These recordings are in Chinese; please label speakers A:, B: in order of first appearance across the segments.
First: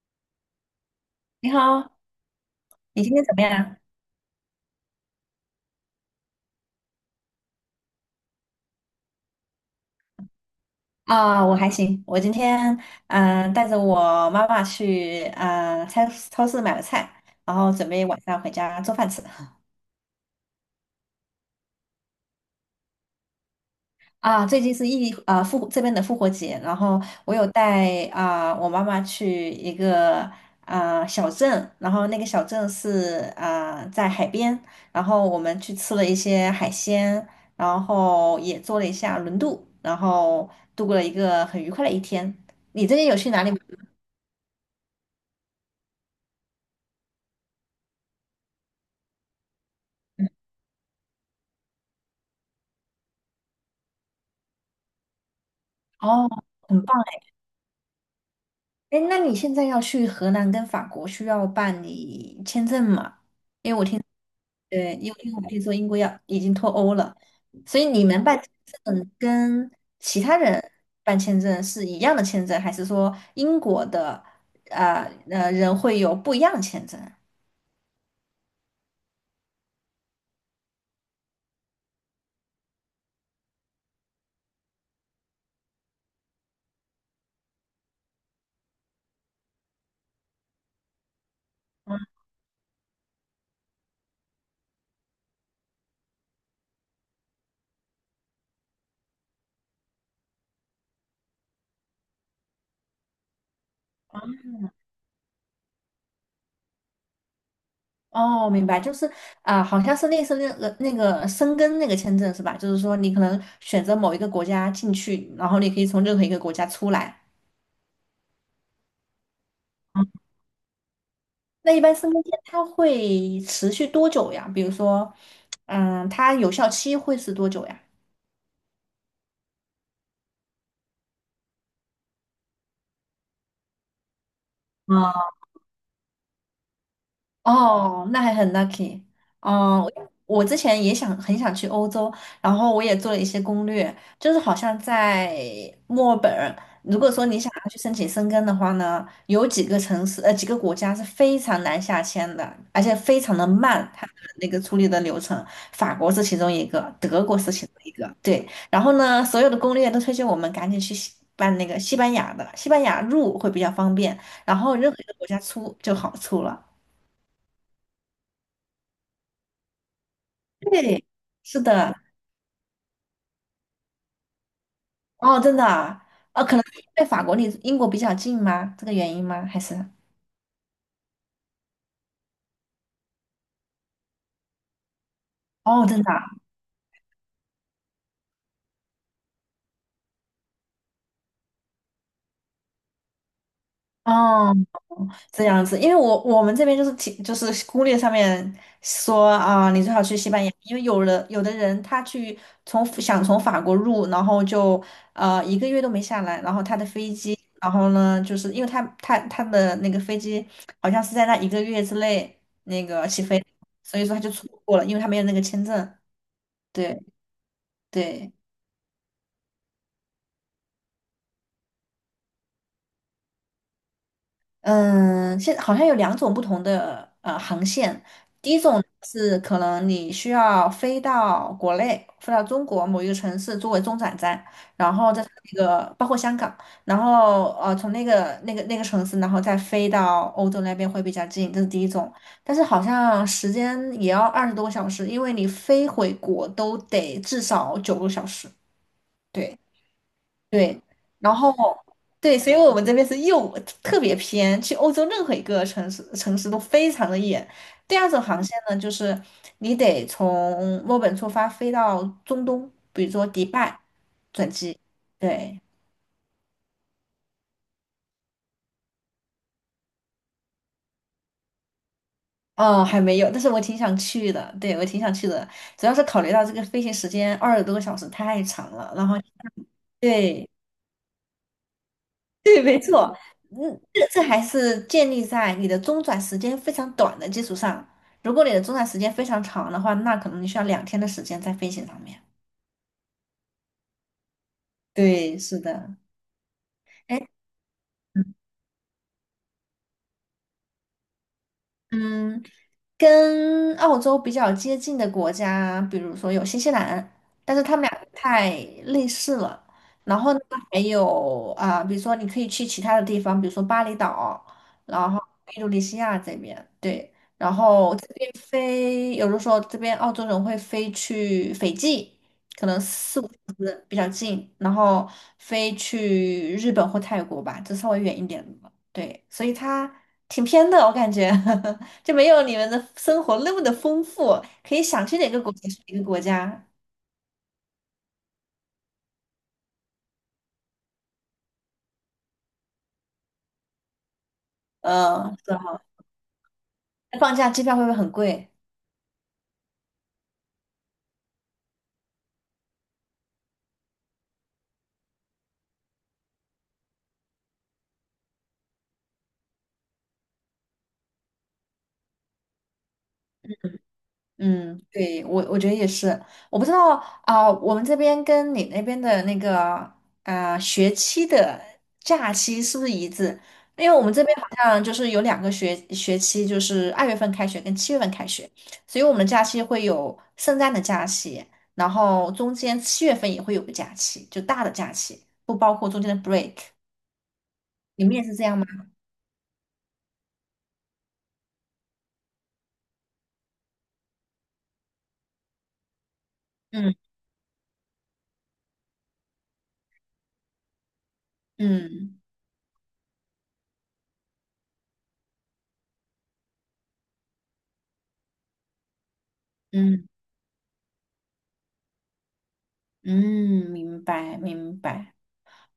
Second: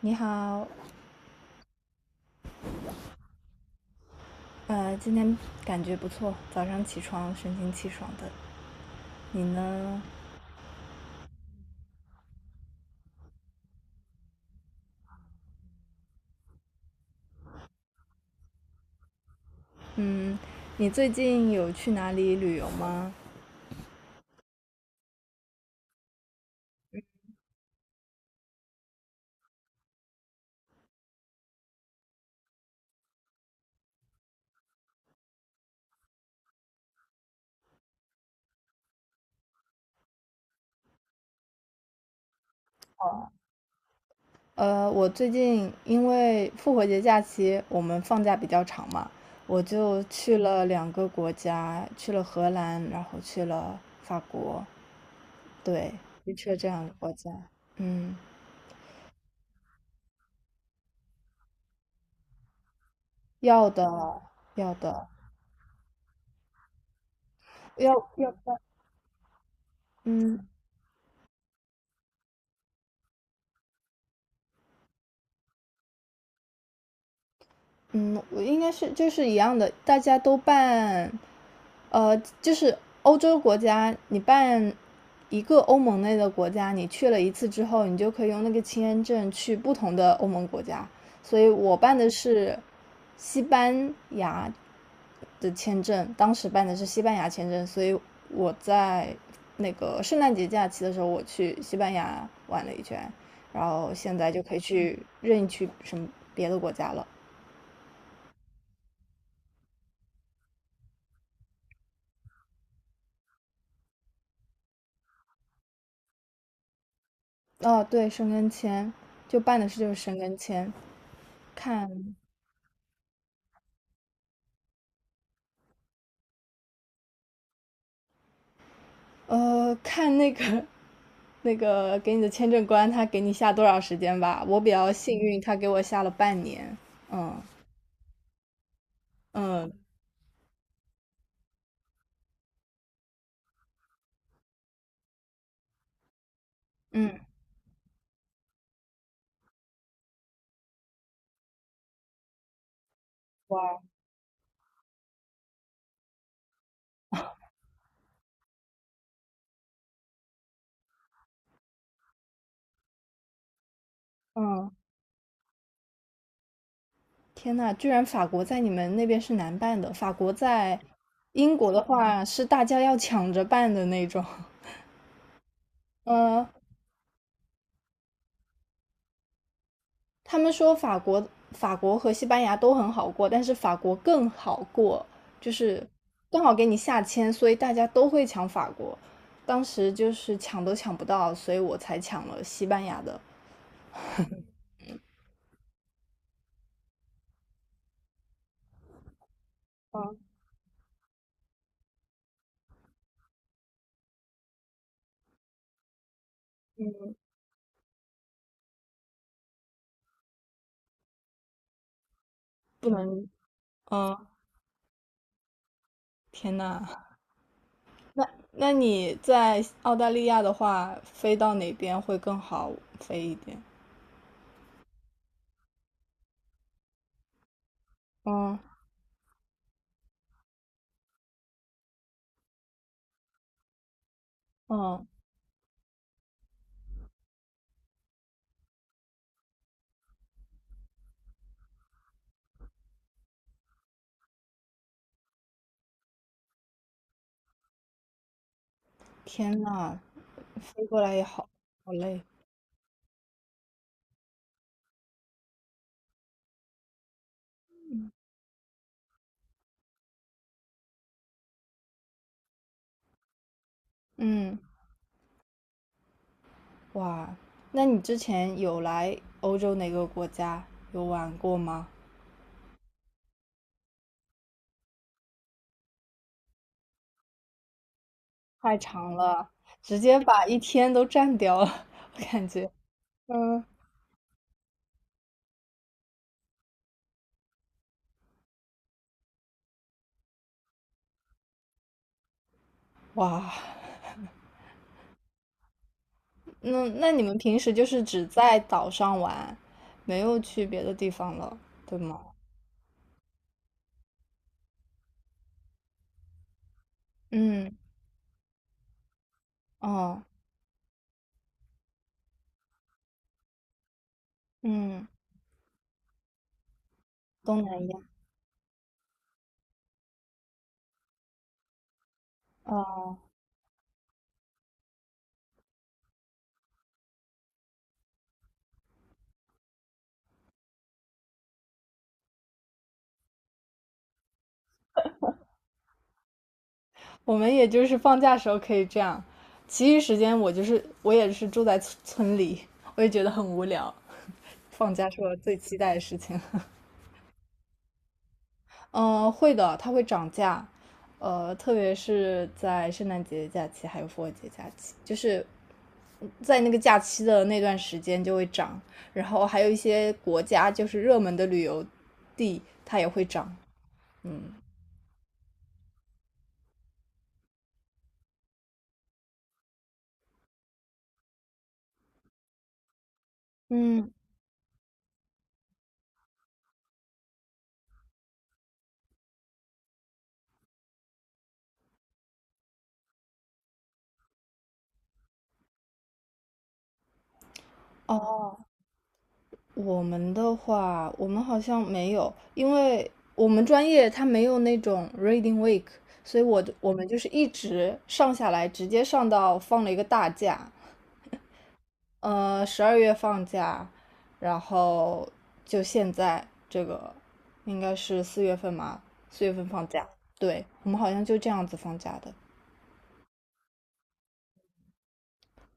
A: 你好，
B: 你好，你今天怎么样？
A: 今天感觉不错，早上起床神清气爽的。你呢？
B: 我还行。我今天带着我妈妈去超市买了菜，然后准备晚上回家做饭吃。
A: 嗯，你最近有去哪里旅游吗？
B: 最近是异地啊、呃、复活这边的复活节，然后我有带我妈妈去一个小镇，然后那个小镇是在海边，然后我们去吃了一些海鲜，然后也做了一下轮渡，然后度过了一个很愉快的一天。你最近有去哪里？
A: 我最近因为复活节假期我们放假比较长嘛，我就去了两个国家，去了荷兰，然后去了法国，对，
B: 哦，
A: 就去了这
B: 很
A: 两个
B: 棒。
A: 国家。嗯，
B: 哎！哎，那你现在要去荷兰跟法国，需要办理签证吗？
A: 要的，要
B: 对，
A: 的。
B: 因为我听说英国要已经脱欧了，所以
A: 要
B: 你们
A: 要
B: 办签
A: 不然。
B: 证跟其他
A: 嗯，
B: 人办签证是一样的签证，还是说英国的人会有不一样的签证？
A: 嗯，我应该是就是一样的，大家都办，呃，就是欧洲国家，你办一个欧盟内的国家，你去了一次之后，你就可以用那个签证去不同的欧盟国家。所以我办的是西班牙的签证，当时办的是西班牙签证，所以我在那个圣诞节假期的时候，我去西班牙玩了一圈，然后现在就可以去任意去什么别的国家了。
B: 哦，明白，就是好像是类似那个申根那个签证是吧？就是说你可能选择某一个国家进去，然后你可以从任何一个国家出来。
A: 哦，对，申根签就办的事就是申根签，
B: 那一
A: 看
B: 般身份证它会持续多久呀？比如说，它有效期会是多久呀？
A: 看那个 那个给你的签证官他给你下多少时间吧。我比较幸运，他给我下了半年。嗯
B: 哦，那还很 lucky
A: 嗯
B: 哦。我之前也想很想去欧洲，然后我也做了一些攻略，就是好像在墨尔本，如果
A: 嗯，
B: 说你想要去申请申根的话呢，有几个国家是非常难下签的，而且非常的
A: 哇，
B: 慢，它的那个处理的流程，法国是其中一个，德国是其中一个，对。然后呢，所有的攻略都推荐我们赶紧去办那个西班牙的，西班牙入会比较方便，然
A: 嗯，
B: 后任何一个国家出就好出了。
A: 天呐，居然法国在你们那边是难办的。法国在
B: 对，
A: 英
B: 是
A: 国的
B: 的，
A: 话是大家要抢着办的那种。
B: 哦，真的啊，哦，
A: 嗯，
B: 可能是因为法国离英国比较近吗？这个原因吗？还是
A: 他们说法国和西班牙都很好过，但是法国更好过，就
B: 哦，
A: 是
B: 真的
A: 刚好给你下签，所以大家都会抢法国。当时就是抢都抢不到，所以我才抢了西班牙的。
B: 啊，哦，这样子，因为我们这边就是提就是攻略上面说你最好去
A: 嗯，
B: 西班牙，因为有的人他想从法国入，然后就一个月都没下来，然后他的飞机，然后呢，就是因为他的那个飞机好像是在那一个月之内那
A: 不
B: 个起
A: 能。
B: 飞，所以说
A: 嗯，
B: 他就错过了，因为他没有那个签证，
A: 天呐，
B: 对。
A: 那
B: 对，
A: 那你在澳大利亚的话，飞到哪边会更好飞一点？
B: 嗯，现好像有两种不同的航线。第
A: 嗯
B: 一种是可能你需要飞到国内，飞到中国某一个城市作为中转站，然
A: 嗯，
B: 后在那个包括香港，然后从那个城市，然后再飞到欧洲那边会比较近，这是第一种。但是好像时间也要二十多个小时，因为你飞回国都得至少九个小时。对。
A: 天呐，
B: 对，
A: 飞过来也
B: 然
A: 好
B: 后
A: 好累。
B: 对，所以我们这边是又特别偏，去欧洲任何一个城市都非常的远。第二种航线呢，就是你得从墨尔本出发飞到中东，比如说迪拜转
A: 嗯，
B: 机。对，
A: 哇，那你之前有来欧洲哪个国家有玩过吗？
B: 哦，还没有，但是我挺想去的。对，我挺想去的，主要是考虑到这个飞行时间二十多个小时太长
A: 太
B: 了，然
A: 长
B: 后
A: 了，直接把
B: 对
A: 一天都占掉了，我 感
B: 对，
A: 觉
B: 没错，
A: 嗯，
B: 嗯，这这还是建立在你的中转时间非常短的基础上。如果你的中转时间非常长的话，那可能你需要2天的时间在飞行上面。
A: 哇，
B: 对，是的。
A: 那你
B: 哎，
A: 们平时就是只在岛上玩，没有去别的地方了，对吗？
B: 嗯，跟澳洲比较接近的国家，比如说有新西兰，但是
A: 嗯，
B: 他们俩太类似了。然
A: 哦，
B: 后呢，还有比如说你可以去其他的地方，比如说巴厘岛，
A: 嗯，
B: 然后印度尼西亚这边，对。然
A: 东南
B: 后
A: 亚，
B: 这边飞，有的时候这边澳洲人会飞去斐济，可能
A: 哦，
B: 4、5个小时比较近，然后飞去日本或泰国吧，这稍微远一点的。对，所以它挺偏的，我感觉。就没有你们的生活那么的丰富，可以想去哪个国家去哪个国家。
A: 我们也就是放假时候可以这样，其余时间我就是我也是住在村里，我也觉得很无聊，放假是我
B: 嗯，是
A: 最期
B: 哈。
A: 待的事情。
B: 放假机票会不会很贵？
A: 嗯，会的，它会涨价，特别是在圣诞节假期还有复活节假期，就是在那个假期的那段时间就会涨，然后还有一些国家就是热门的旅游地，它也会涨。嗯
B: 嗯，对，我我觉得也是。我不知道啊，我们这边跟你那边的那个学期的假期是不是一致？因为我
A: 嗯，
B: 们这边好像就是有两个学期，就是2月份开学跟七月份开学，所以我们的假期会有圣诞的假期，然后中间七月份也会有个假期，就大的假期，不包括中间的 break。你们也是这样吗？
A: 我们的话，我们好像没有，因为我们专业它没有那种 reading week，所以我我
B: 嗯，
A: 们就是一直上下来，直接上到放了一个大假，
B: 嗯，
A: 十二月放假，然后就现在这个应该是四月份嘛，四月份放
B: 嗯，
A: 假。对，我们好像就这样子放假的。
B: 嗯，明白明白。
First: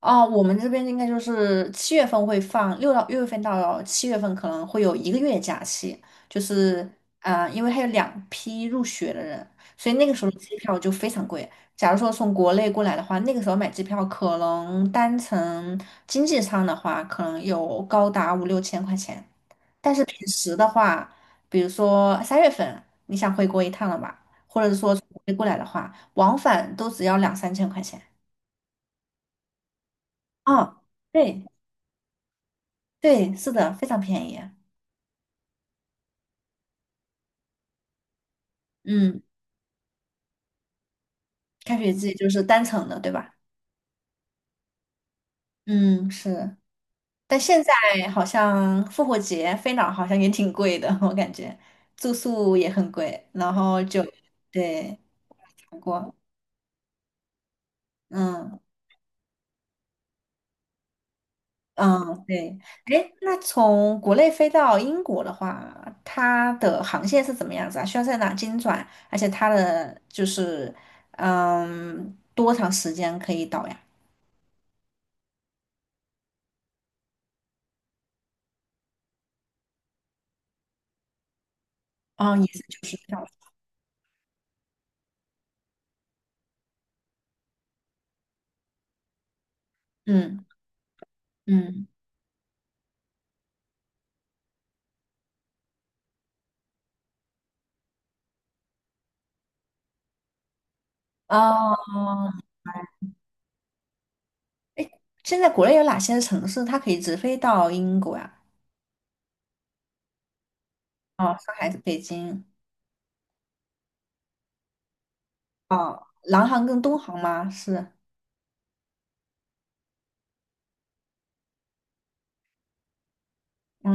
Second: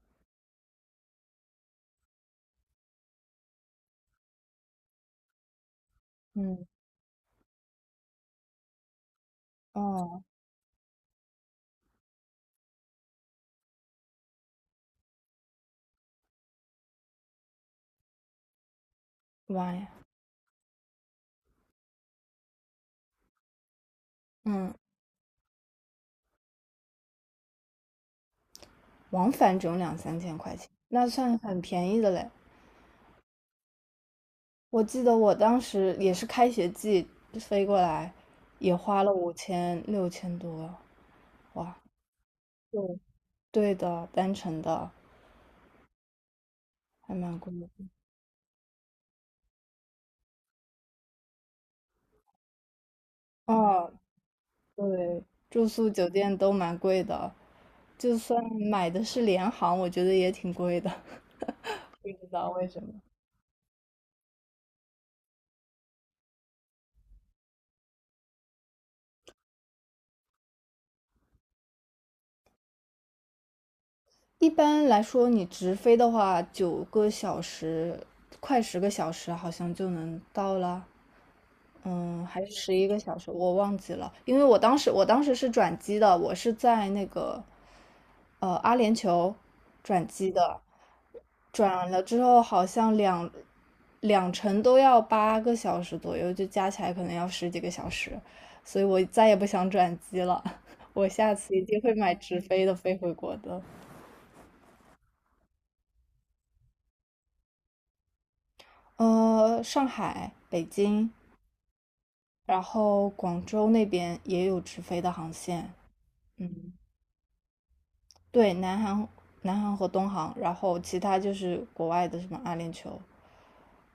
B: 哦，我们这边应该就是七月份会放，6月份到七月份可能会有一个月假期，就
A: 嗯，
B: 是因为还有两批入学的人，所以那个
A: 哦，
B: 时候的机票就非常贵。假如说从国内过来的话，那个时候买机票可能单程经济舱的话，可能有高达5、6千块钱。
A: 妈呀。
B: 但是平时的话，比如说3月份你想回国一趟了吧，或者
A: 嗯，
B: 是说从国内过来的话，往返都只要2、3千块钱。
A: 往返只有两三千块钱，
B: 哦，
A: 那算
B: 对，
A: 很便宜的嘞。
B: 对，是的，非常便宜。
A: 我记得我当时也是开学季飞过来，也花了
B: 嗯，
A: 五千六千多，哇，
B: 开学季就是单
A: 对，
B: 程的，对吧？
A: 对的，单程的
B: 嗯，是。
A: 还蛮
B: 但
A: 贵
B: 现
A: 的。
B: 在好像复活节飞哪儿好像也挺贵的，我感觉住宿也很贵，然后
A: 哦，
B: 就对，
A: 对，住
B: 韩
A: 宿酒
B: 国。
A: 店都蛮贵的，就算
B: 嗯。
A: 买的是联航，我觉得也挺贵的，不
B: 嗯，
A: 知
B: 对，
A: 道为什么。
B: 哎，那从国内飞到英国的话，它的航线是怎么样子啊？需要在哪经转？而且它的就是，嗯，多长时间可以到呀？
A: 一般来说，你直飞的话，9个小时，快10个小时，好像就能到了。嗯，
B: 嗯，
A: 还
B: 也
A: 是
B: 是
A: 十一
B: 就是
A: 个小
B: 小
A: 时，
B: 时
A: 我忘记了，因为我当时是转机的，我是在那个阿联酋转机
B: 嗯
A: 的，
B: 嗯，
A: 转了之后好像两程都要8个小时左右，就加起来可能要十几个小时，所以我再也不想转机了，我下次一
B: 哦，
A: 定会买直飞的飞回国的。
B: 现在国内有哪些城市它可以直飞到英国呀？
A: 上海、北京，
B: 哦，上海、北京，
A: 然后广州那边也有直飞的航线，
B: 哦，南航
A: 嗯。
B: 跟东航吗？是，
A: 对，南航和东航，然后其他就是国外的什么阿联酋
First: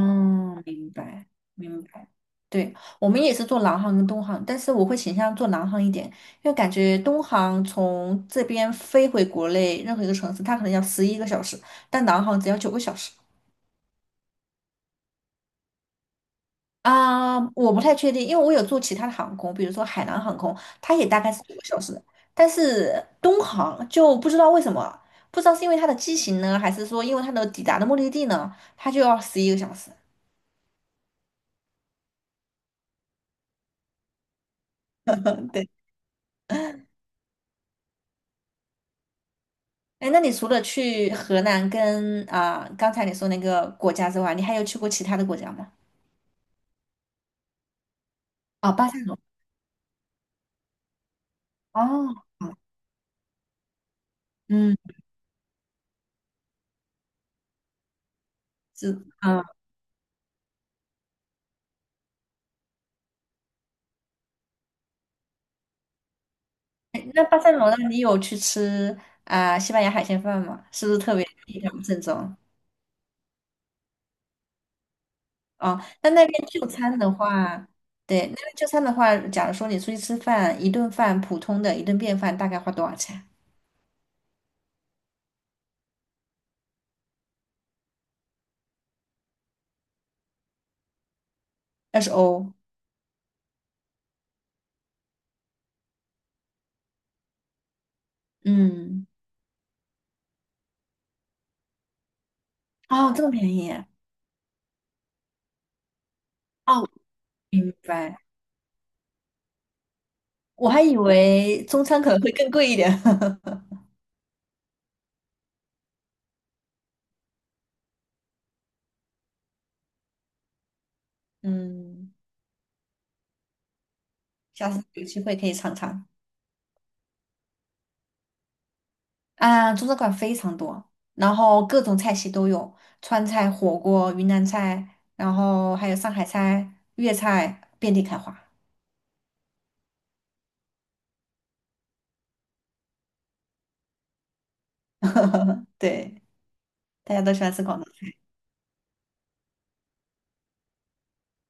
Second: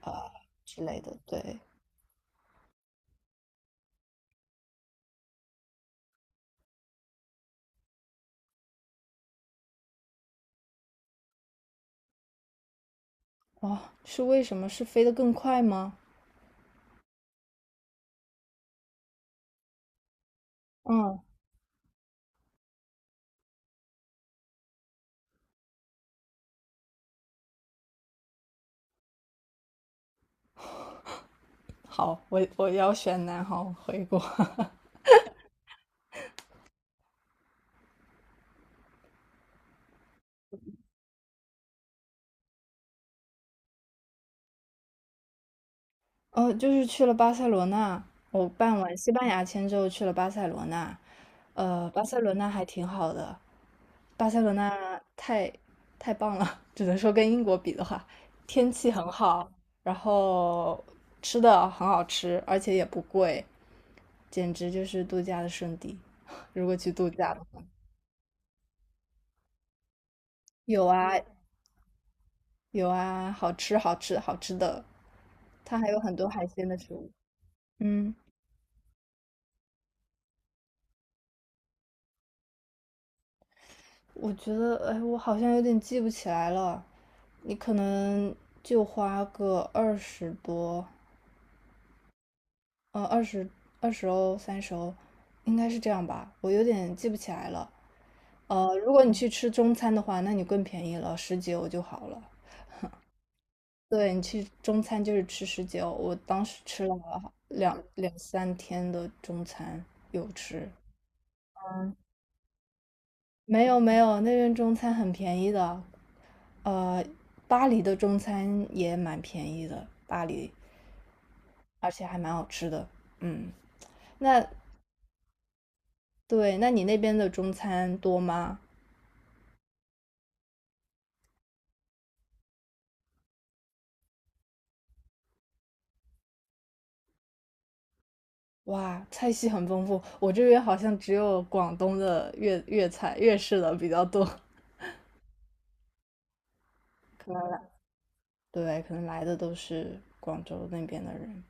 A: 啊、呃之
B: 明
A: 类的。
B: 白，
A: 对，
B: 明白。对，我们也是做南航跟东航，但是我会倾向做南航一点，因为感觉东航从这边飞回国内任何一个城市，它可能要十一个小时，但南航只要九个小时。
A: 哇、哦，是为什么？是飞得更快吗？
B: 我不太确定，因为我有做其他的航空，比如说海南航空，它也
A: 嗯，
B: 大概是九个小时，但是东航就不知道为什么，不知道是因为它的机型呢，还是说因为它的抵达的目的地呢，它就要十一个小时。
A: 好，我要选南航回国。
B: 对。哎，那你除了去河南跟刚才你说那个国家之外，你还有去过其他的国家吗？
A: 哦，就是去了巴塞罗那，我
B: 哦，
A: 办
B: 巴
A: 完
B: 塞
A: 西
B: 罗
A: 班牙签之后去了巴塞罗那，
B: 那
A: 巴
B: 哦，
A: 塞罗那
B: 好，
A: 还挺好的，巴塞罗
B: 嗯，
A: 那太棒了，只能说跟英国比的话，天气
B: 是，
A: 很
B: 啊。
A: 好，然后吃的很好吃，而且也不贵，简直就是度假的圣地。如果去
B: 哎
A: 度
B: 那
A: 假
B: 巴
A: 的
B: 塞
A: 话，
B: 罗那你有去吃西班牙海鲜饭吗？
A: 有
B: 是不是特
A: 啊
B: 别地道正宗？
A: 有啊，好吃好吃好吃的，它
B: 哦，
A: 还有
B: 那
A: 很
B: 那
A: 多海
B: 边就
A: 鲜的食
B: 餐
A: 物。
B: 的话，
A: 嗯，
B: 对，那边就餐的话，假如说你出去吃饭，一顿饭普通的一顿便饭大概花多少钱？
A: 我觉得，哎，我好像有点记不起来了。你可能就花个二十多，
B: 20欧。
A: 呃，二十二十欧30欧，应该是这样吧？我有点记不起来了。如果
B: 嗯，
A: 你去吃中餐的话，那你更便宜了，十几欧就好了。
B: 哦，这么便宜。
A: 对你去中餐就是吃十九，我当时吃
B: 哦，
A: 了
B: 明
A: 两
B: 白。
A: 两三天的中餐，有吃。
B: 我还以为中餐可能会更贵一点。
A: 没有没有，那边中餐很便宜的，呃，巴黎的中餐也蛮便宜的，巴黎，而且
B: 嗯，
A: 还蛮好吃的。嗯，那
B: 下次有机会可以尝尝。
A: 对，那你那边的中餐多吗？
B: 啊，中餐馆非常多，然后各种菜系都有，川菜、火锅、云南菜，然后还有上海菜、粤菜，遍地开花。
A: 哇，菜系很丰富，我这边好像只有广东的粤菜、粤式的比较多，
B: 对，大家
A: 可
B: 都
A: 能
B: 喜欢
A: 来
B: 吃广东菜。
A: 对，可能来的都是广州那边的人。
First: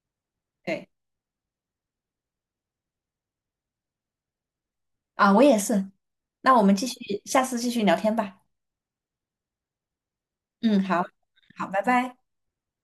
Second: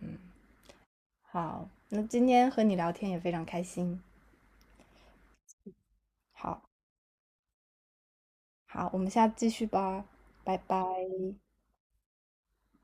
A: 嗯，
B: 对，
A: 好，那今天和你聊天也非常开心。
B: 啊，我也是。那我
A: 好，
B: 们继续，下次继续聊天吧。
A: 好，我们下次继续吧，拜拜。
B: 嗯，好，好，拜拜。